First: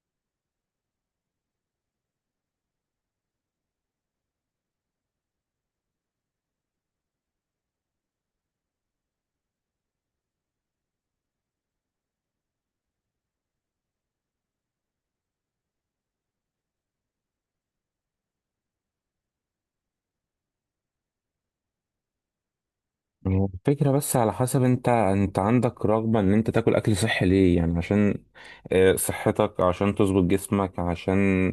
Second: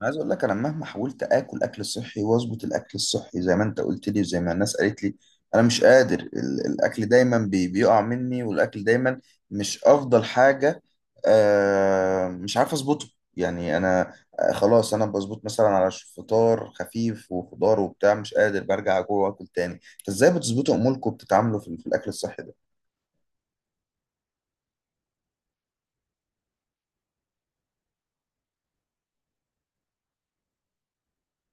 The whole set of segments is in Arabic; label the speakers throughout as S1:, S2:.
S1: أنا عايز اقول لك انا مهما حاولت اكل اكل صحي، واظبط الاكل الصحي زي ما انت قلت لي وزي ما الناس قالت لي. انا مش قادر الاكل دايما بيقع مني، والاكل دايما مش افضل حاجة. مش عارف اظبطه، يعني انا. خلاص انا بظبط مثلا على فطار خفيف وخضار وبتاع، مش قادر برجع جوه واكل تاني. فازاي بتظبطوا اموركم، بتتعاملوا في الاكل الصحي ده؟
S2: هو الفكرة بس على حسب انت عندك رغبة ان انت تاكل اكل صحي ليه؟ يعني عشان صحتك، عشان تظبط جسمك. عشان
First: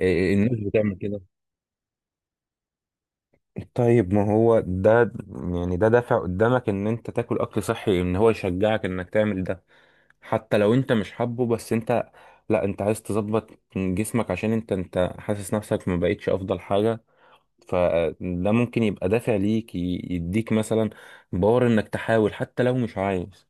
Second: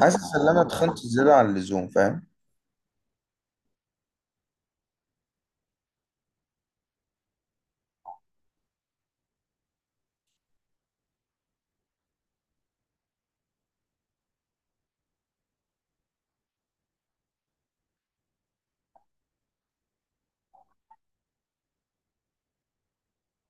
S1: ان
S2: الناس
S1: انا
S2: بتعمل
S1: اتخنت
S2: كده.
S1: زيادة عن اللزوم، فاهم؟
S2: طيب، ما هو ده، يعني ده دافع قدامك ان انت تاكل اكل صحي، ان هو يشجعك انك تعمل ده حتى لو انت مش حابه. بس انت، لا انت عايز تظبط جسمك عشان انت حاسس نفسك ما بقتش افضل حاجة. فده ممكن يبقى دافع ليك، يديك مثلا باور انك تحاول حتى لو مش عايز.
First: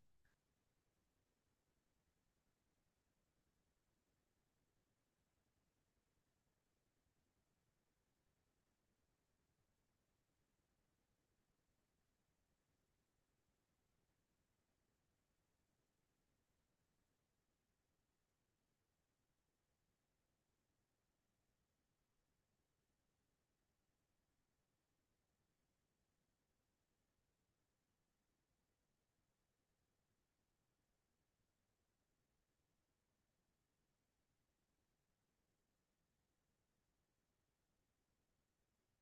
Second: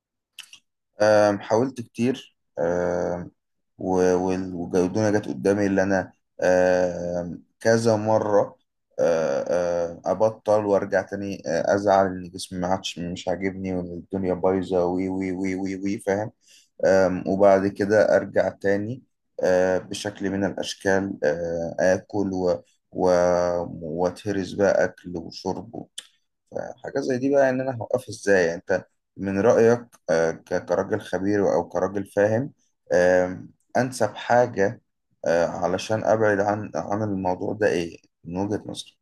S1: حاولت كتير، والجدولة جت قدامي اللي أنا كذا مرة. أه، أه، أبطل وأرجع تاني، أزعل إن جسمي ما عادش مش عاجبني، وإن الدنيا بايظة، وي وي وي وي وي، فاهم؟ وبعد كده أرجع تاني، بشكل من الأشكال آكل و وأتهرس بقى أكل وشرب. فحاجات زي دي بقى، ان انا هوقفها ازاي، يعني انت من رأيك كراجل خبير او كراجل فاهم، آم، انسب حاجة علشان ابعد عن الموضوع ده ايه، من وجهة نظرك؟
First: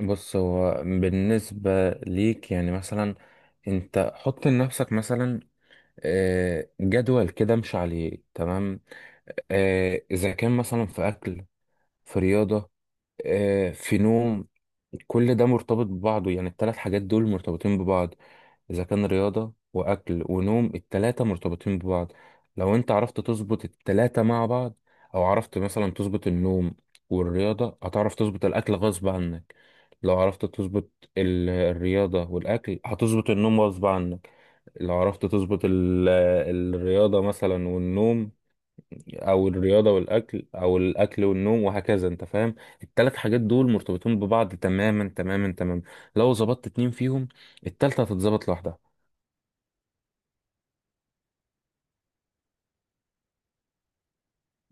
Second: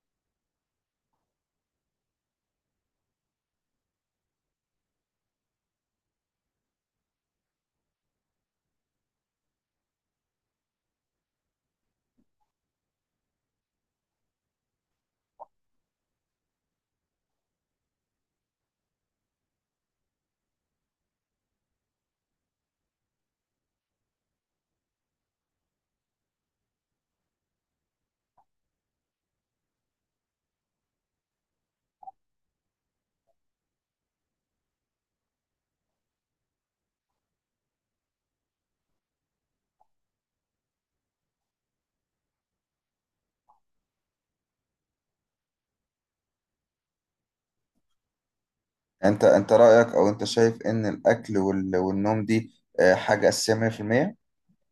S2: بص، هو بالنسبة ليك يعني مثلا انت حط لنفسك مثلا جدول كده امشي عليه، تمام. اذا كان مثلا في اكل، في رياضة، في نوم، كل ده مرتبط ببعضه. يعني الثلاث حاجات دول مرتبطين ببعض. إذا كان رياضة وأكل ونوم، التلاتة مرتبطين ببعض. لو أنت عرفت تظبط التلاتة مع بعض، أو عرفت مثلا تظبط النوم والرياضة، هتعرف تظبط الأكل غصب عنك. لو عرفت تظبط الرياضة والأكل، هتظبط النوم غصب عنك. لو عرفت تظبط الرياضة مثلا والنوم، او الرياضه والاكل، او الاكل والنوم، وهكذا. انت فاهم؟ الثلاث حاجات دول مرتبطين ببعض تماما تماما تماما. لو ظبطت اتنين فيهم، التالتة هتتظبط لوحدها.
S1: يعني انت رأيك، او انت شايف ان الاكل والنوم دي حاجة اساسية 100%؟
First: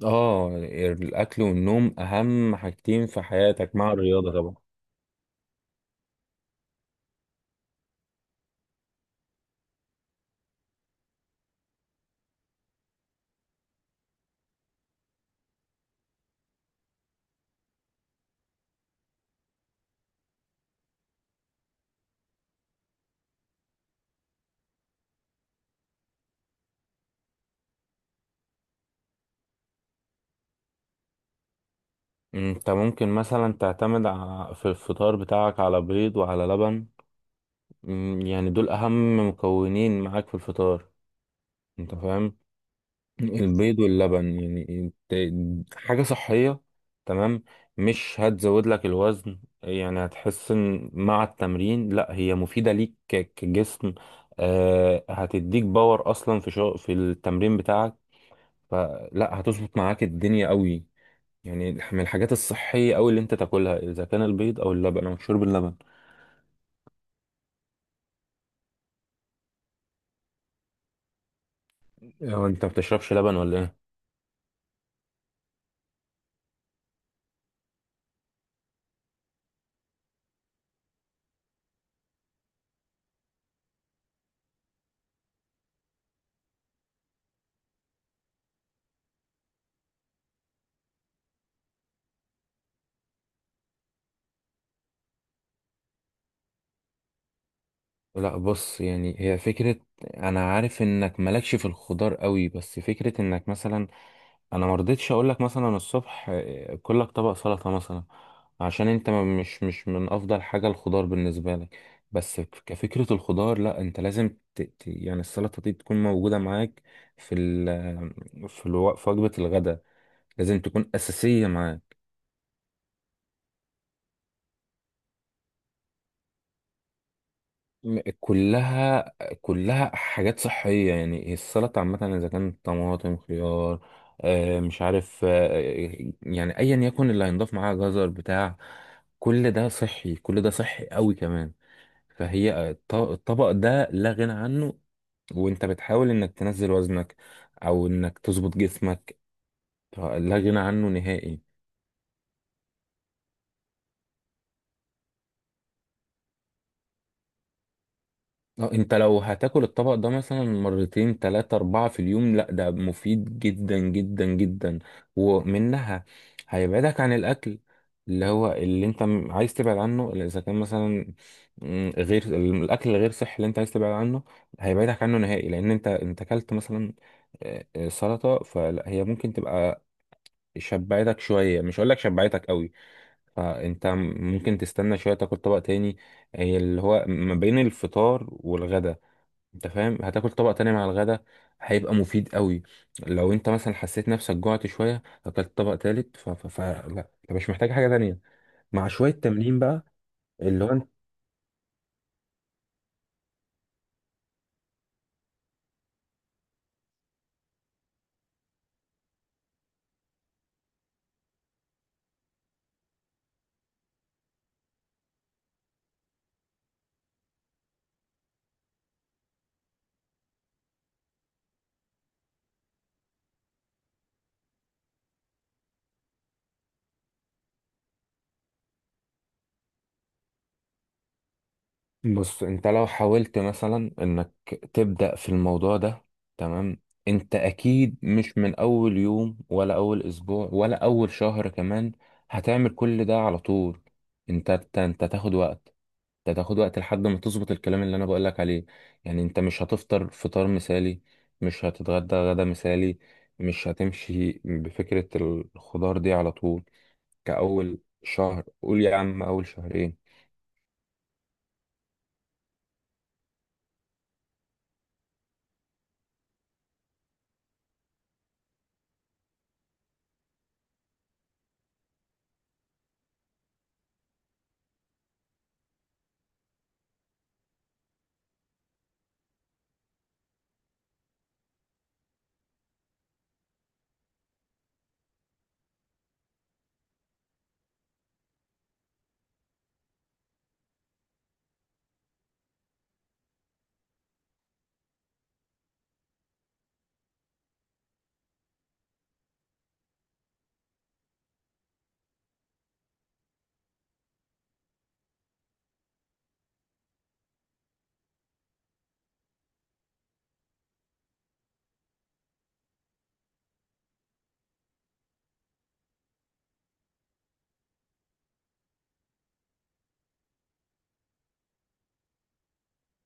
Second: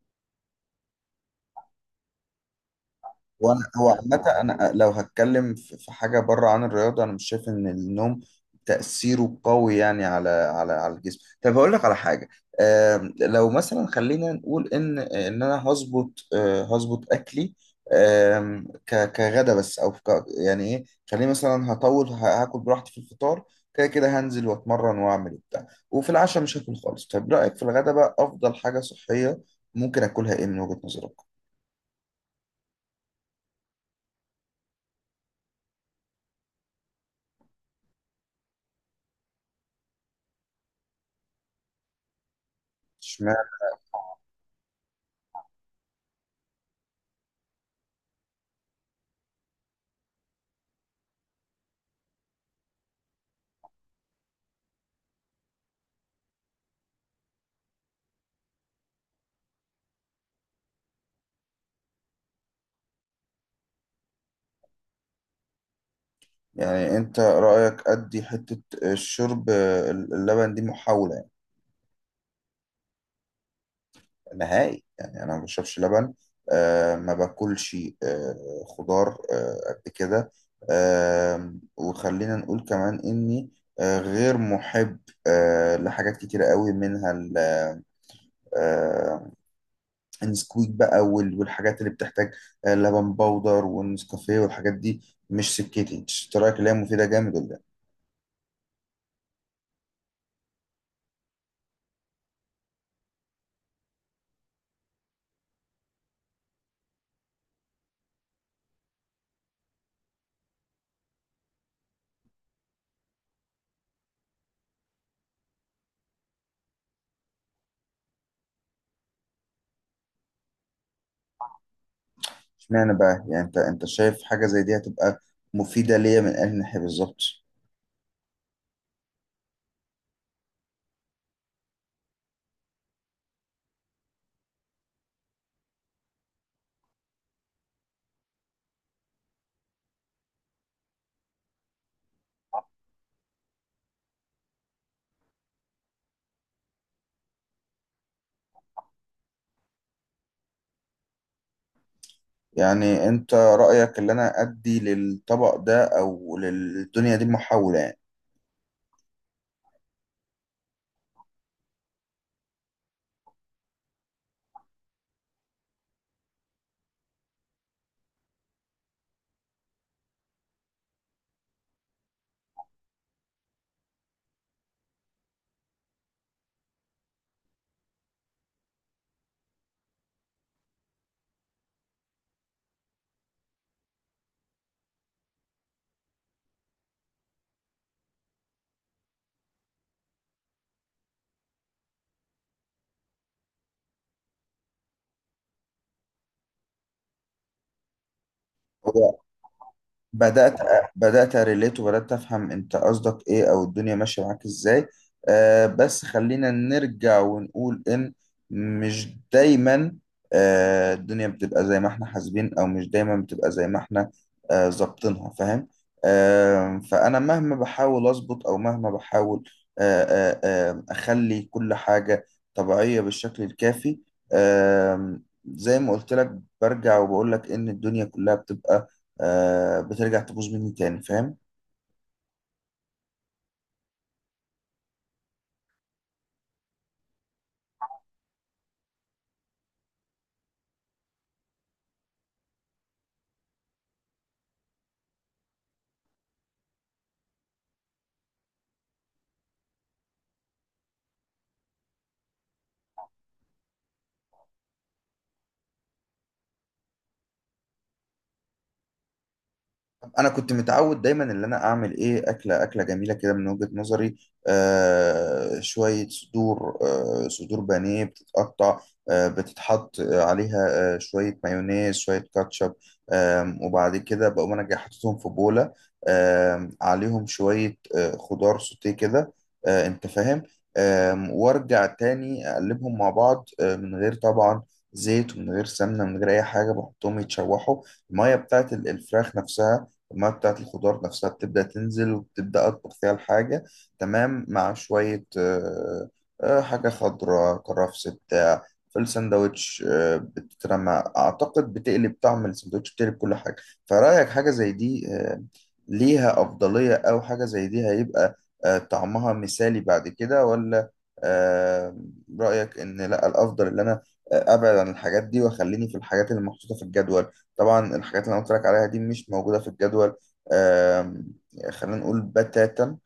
S2: اه، الاكل والنوم اهم حاجتين في
S1: وانا
S2: حياتك
S1: هو
S2: مع
S1: عامة،
S2: الرياضه طبعا.
S1: انا لو هتكلم في حاجة بره عن الرياضة، انا مش شايف ان النوم تأثيره قوي، يعني على الجسم. طب هقول لك على حاجة. لو مثلا خلينا نقول ان انا هظبط اكلي، كغدا بس او يعني ايه. خليني مثلا هطول هاكل براحتي في الفطار، كده كده هنزل واتمرن واعمل وبتاع، وفي العشاء مش هاكل خالص. طب رأيك في الغدا بقى، افضل حاجة صحية ممكن اكلها ايه من وجهة نظرك؟
S2: انت ممكن مثلا تعتمد في الفطار بتاعك على بيض وعلى لبن. يعني دول اهم مكونين معاك في الفطار. انت فاهم، البيض واللبن يعني حاجة صحية. تمام. مش هتزود لك الوزن، يعني هتحس ان مع التمرين لا هي مفيدة ليك كجسم. هتديك باور اصلا في شغل في التمرين بتاعك. فلا، هتظبط معاك الدنيا قوي. يعني من الحاجات الصحية قوي اللي انت تاكلها اذا كان البيض او اللبن، او شرب اللبن.
S1: يعني انت رأيك ادي حتة الشرب اللبن دي محاولة يعني.
S2: هو انت ما بتشربش لبن ولا ايه؟
S1: نهائي، يعني انا ما بشربش لبن. ما باكلش خضار قد كده. وخلينا نقول كمان اني غير محب لحاجات كتيرة قوي، منها آه النسكويك بقى والحاجات اللي بتحتاج لبن بودر، والنسكافيه والحاجات دي، مش سكتي. انت رأيك اللي هي مفيدة جامد ولا؟
S2: لا، بص، يعني هي فكرة. انا عارف انك مالكش في الخضار قوي، بس فكرة انك مثلا، انا مرضتش اقولك مثلا الصبح كلك طبق سلطة مثلا، عشان انت مش من افضل حاجة الخضار بالنسبة لك. بس كفكرة الخضار، لا انت لازم يعني السلطة دي تكون موجودة معاك في ال... في الو... في وجبة الغداء. لازم تكون اساسية معاك.
S1: اشمعنى بقى، يعني انت شايف حاجة زي دي هتبقى مفيدة ليا من انهي ناحية بالظبط؟
S2: كلها، كلها حاجات صحية. يعني هي السلطة عامة، إذا كانت طماطم، خيار، مش عارف، يعني أيا يكن اللي هينضاف معاها، جزر بتاع. كل ده صحي، كل ده صحي قوي كمان. فهي الطبق ده لا غنى عنه. وأنت بتحاول إنك تنزل وزنك، أو إنك تظبط جسمك، لا غنى عنه نهائي.
S1: يعني انت رأيك اللي انا ادي للطبق ده او للدنيا دي محاولة.
S2: اه، انت لو هتاكل الطبق ده مثلا مرتين تلاتة اربعة في اليوم، لا ده مفيد جدا جدا جدا. ومنها، هيبعدك عن الاكل اللي هو، اللي انت عايز تبعد عنه. اللي اذا كان مثلا غير الاكل الغير صحي اللي انت عايز تبعد عنه، هيبعدك عنه نهائي. لان انت اكلت مثلا سلطة، فهي ممكن تبقى شبعتك شوية، مش هقول لك شبعتك قوي. فانت ممكن تستنى شوية تاكل طبق تاني، هي اللي هو ما بين الفطار والغدا. انت فاهم، هتاكل طبق تاني مع الغدا، هيبقى مفيد قوي. لو انت مثلا حسيت نفسك جوعت شويه اكلت طبق تالت، لا، انت مش محتاج حاجه تانية. مع شويه
S1: يعني
S2: تمرين بقى،
S1: بدأت
S2: اللي هو انت.
S1: بدأت أريليت، وبدأت أفهم أنت قصدك إيه، أو الدنيا ماشية معاك إزاي. بس خلينا نرجع ونقول إن مش دايما الدنيا بتبقى زي ما إحنا حاسبين، أو مش دايما بتبقى زي ما إحنا ظابطينها، فاهم؟ فأنا مهما بحاول أظبط، أو مهما بحاول أخلي كل حاجة طبيعية بالشكل الكافي، آه زي ما قلت لك. برجع وبقول لك إن الدنيا كلها بتبقى، بترجع تبوظ مني تاني، فاهم؟
S2: بص، انت لو حاولت مثلا انك تبدا في الموضوع ده، تمام. انت اكيد مش من اول يوم، ولا اول اسبوع، ولا اول شهر كمان هتعمل كل ده على طول. انت تاخد وقت. ده تاخد وقت لحد ما تظبط الكلام اللي انا بقولك عليه. يعني انت مش هتفطر فطار مثالي، مش هتتغدى غدا مثالي، مش هتمشي بفكرة الخضار دي على طول. كأول شهر، قول يا عم أول شهرين.
S1: انا كنت متعود دايما ان انا اعمل ايه، اكله اكله جميله كده من وجهة نظري، شويه صدور، صدور بانيه بتتقطع، بتتحط عليها شويه مايونيز شويه كاتشب. وبعد كده بقوم انا جاي حاططهم في بوله، عليهم شويه خضار سوتيه كده، انت فاهم. وارجع تاني اقلبهم مع بعض، من غير طبعا زيت، ومن غير سمنه، من غير اي حاجه، بحطهم يتشوحوا. الميه بتاعت الفراخ نفسها، المية بتاعت الخضار نفسها بتبدأ تنزل، وبتبدأ أطبخ فيها الحاجة، تمام، مع شوية حاجة خضراء، كرفس بتاع. في الساندوتش بتترمى، أعتقد بتقلب طعم الساندوتش، بتقلب كل حاجة. فرأيك حاجة زي دي ليها أفضلية، أو حاجة زي دي هيبقى طعمها مثالي بعد كده، ولا آه، رأيك إن لأ، الأفضل إن أنا أبعد عن الحاجات دي، وأخليني في الحاجات اللي محطوطة في الجدول؟ طبعا الحاجات اللي انا قلت لك عليها دي مش موجوده في الجدول، آم، خلينا نقول بتاتا.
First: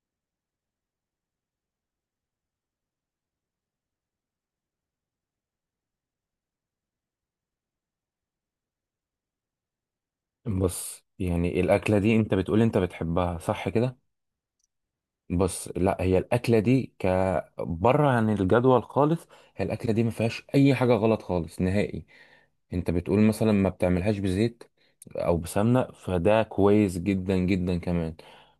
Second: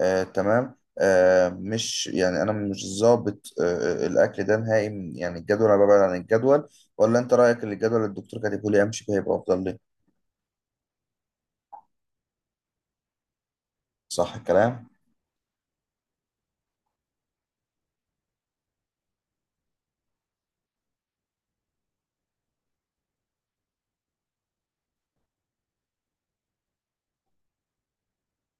S1: تمام، مش يعني، انا مش ظابط الاكل ده نهائي، يعني الجدول، انا ببعد عن الجدول. ولا انت رايك ان الجدول اللي الدكتور كاتبه لي امشي بيه هيبقى افضل لي؟
S2: بص يعني الأكلة دي انت بتقول انت بتحبها صح كده؟
S1: صح الكلام.
S2: بص، لا هي الاكله دي كبره عن الجدول خالص. هي الاكله دي ما فيهاش اي حاجه غلط خالص نهائي. انت بتقول مثلا ما بتعملهاش بزيت او بسمنه، فده كويس جدا جدا كمان.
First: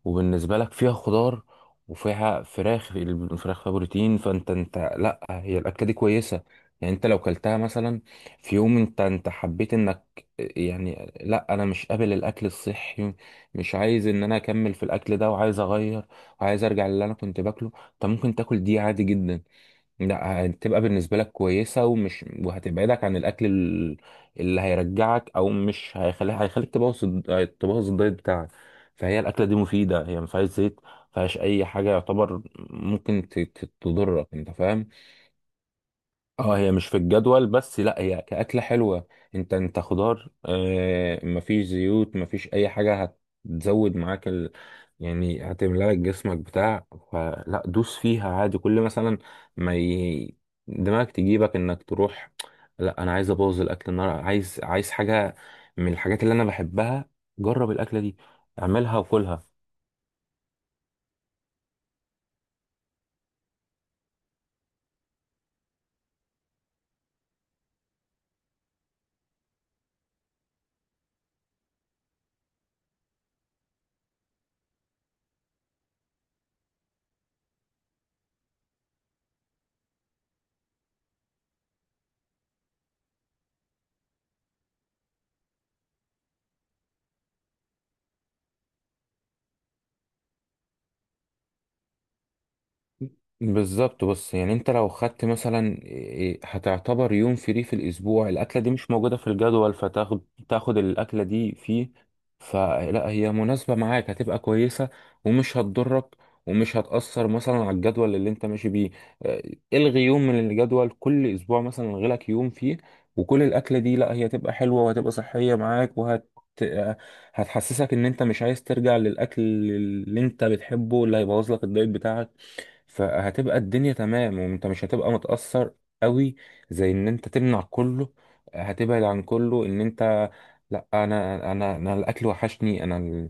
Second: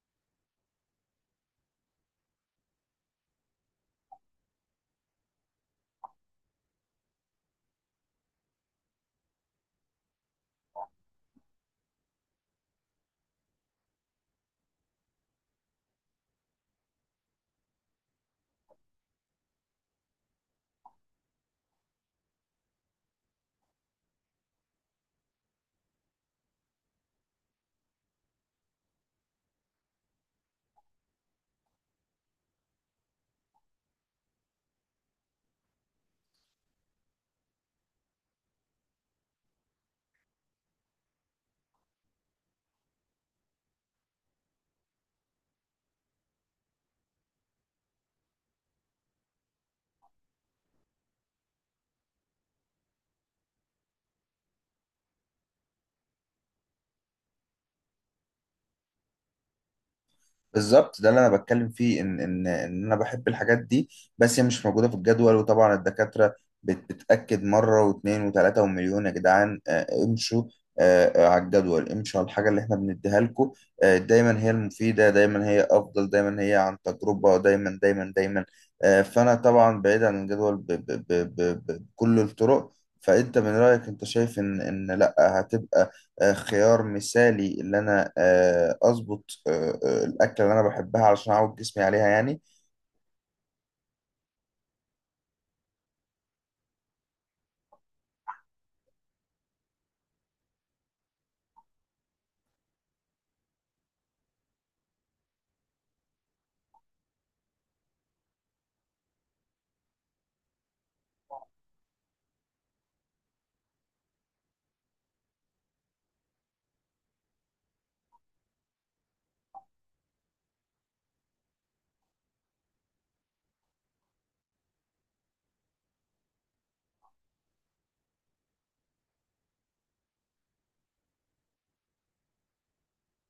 S2: وبالنسبه لك فيها خضار، وفيها فراخ. الفراخ فيها بروتين. فانت لا، هي الاكله دي كويسه. يعني انت لو كلتها مثلا في يوم، انت حبيت انك يعني لا انا مش قابل الاكل الصحي، مش عايز ان انا اكمل في الاكل ده، وعايز اغير، عايز ارجع للي انا كنت باكله. طب ممكن تاكل دي عادي جدا. لا، هتبقى بالنسبه لك كويسه، ومش وهتبعدك عن الاكل اللي هيرجعك، او مش هيخليك، هيخليك تبوظ تبوظ الدايت بتاعك. فهي الاكله دي مفيده، هي ما فيهاش زيت، ما فيهاش اي حاجه يعتبر ممكن تضرك. انت فاهم. اه، هي مش في الجدول بس، لا هي كأكلة حلوة. انت خضار، مفيش زيوت، مفيش اي حاجة. هتزود معاك يعني هتملى لك جسمك بتاع. فلا، دوس فيها عادي، كل مثلا ما دماغك تجيبك انك تروح، لا انا عايز ابوظ الاكل النهارده، عايز حاجة من الحاجات اللي انا بحبها. جرب الاكلة دي، اعملها وكلها.
S1: بالظبط ده اللي انا بتكلم فيه، ان انا بحب الحاجات دي، بس هي مش موجوده في الجدول. وطبعا الدكاتره بتاكد مره واثنين وثلاثه ومليون: يا جدعان امشوا على الجدول، امشوا على الحاجه اللي احنا بنديها لكم، دايما هي المفيده، دايما هي افضل، دايما هي عن تجربه، دايما دايما دايما. فانا طبعا بعيد عن الجدول بكل الطرق. فانت من رايك، انت شايف ان لا، هتبقى خيار مثالي، اللي انا اظبط الاكله اللي انا بحبها علشان اعود جسمي عليها يعني؟
S2: بالظبط. بص يعني انت لو خدت مثلا هتعتبر يوم فري في الاسبوع. الاكله دي مش موجوده في الجدول، فتاخد، تاخد الاكله دي فيه. فلا، هي مناسبه معاك، هتبقى كويسه ومش هتضرك، ومش هتاثر مثلا على الجدول اللي انت ماشي بيه. آه، الغي يوم من الجدول كل اسبوع مثلا، الغي لك يوم فيه. وكل الاكله دي، لا هي هتبقى حلوه وهتبقى صحيه معاك، وهت آه، هتحسسك ان انت مش عايز ترجع للاكل اللي انت بتحبه اللي هيبوظ لك الدايت بتاعك. فهتبقى الدنيا تمام، وانت مش هتبقى متأثر قوي. زي ان انت تمنع كله، هتبعد عن كله، ان انت لا، انا الاكل وحشني. انا ال-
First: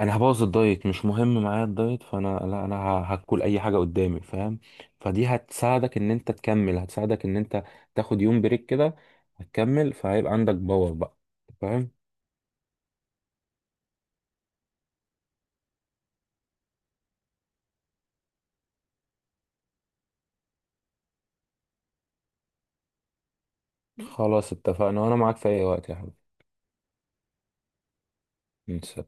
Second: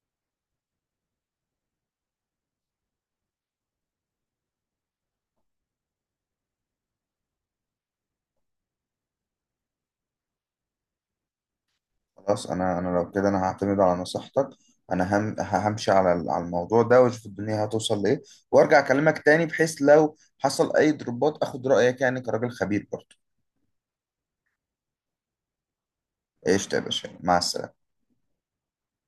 S2: انا هبوظ الدايت، مش مهم معايا الدايت، فانا لا انا هاكل اي حاجه قدامي، فاهم؟ فدي هتساعدك ان انت تكمل، هتساعدك ان انت تاخد يوم بريك كده، هتكمل. فهيبقى عندك باور بقى. فاهم؟
S1: خلاص، انا لو كده انا هعتمد على نصيحتك. انا همشي على الموضوع ده، واشوف الدنيا هتوصل لايه، وارجع اكلمك تاني، بحيث لو حصل اي ضربات اخد رايك، يعني كراجل خبير برضه.
S2: خلاص اتفقنا، وانا معاك في اي وقت يا
S1: ايش يا باشا، مع السلامه.
S2: حبيبي.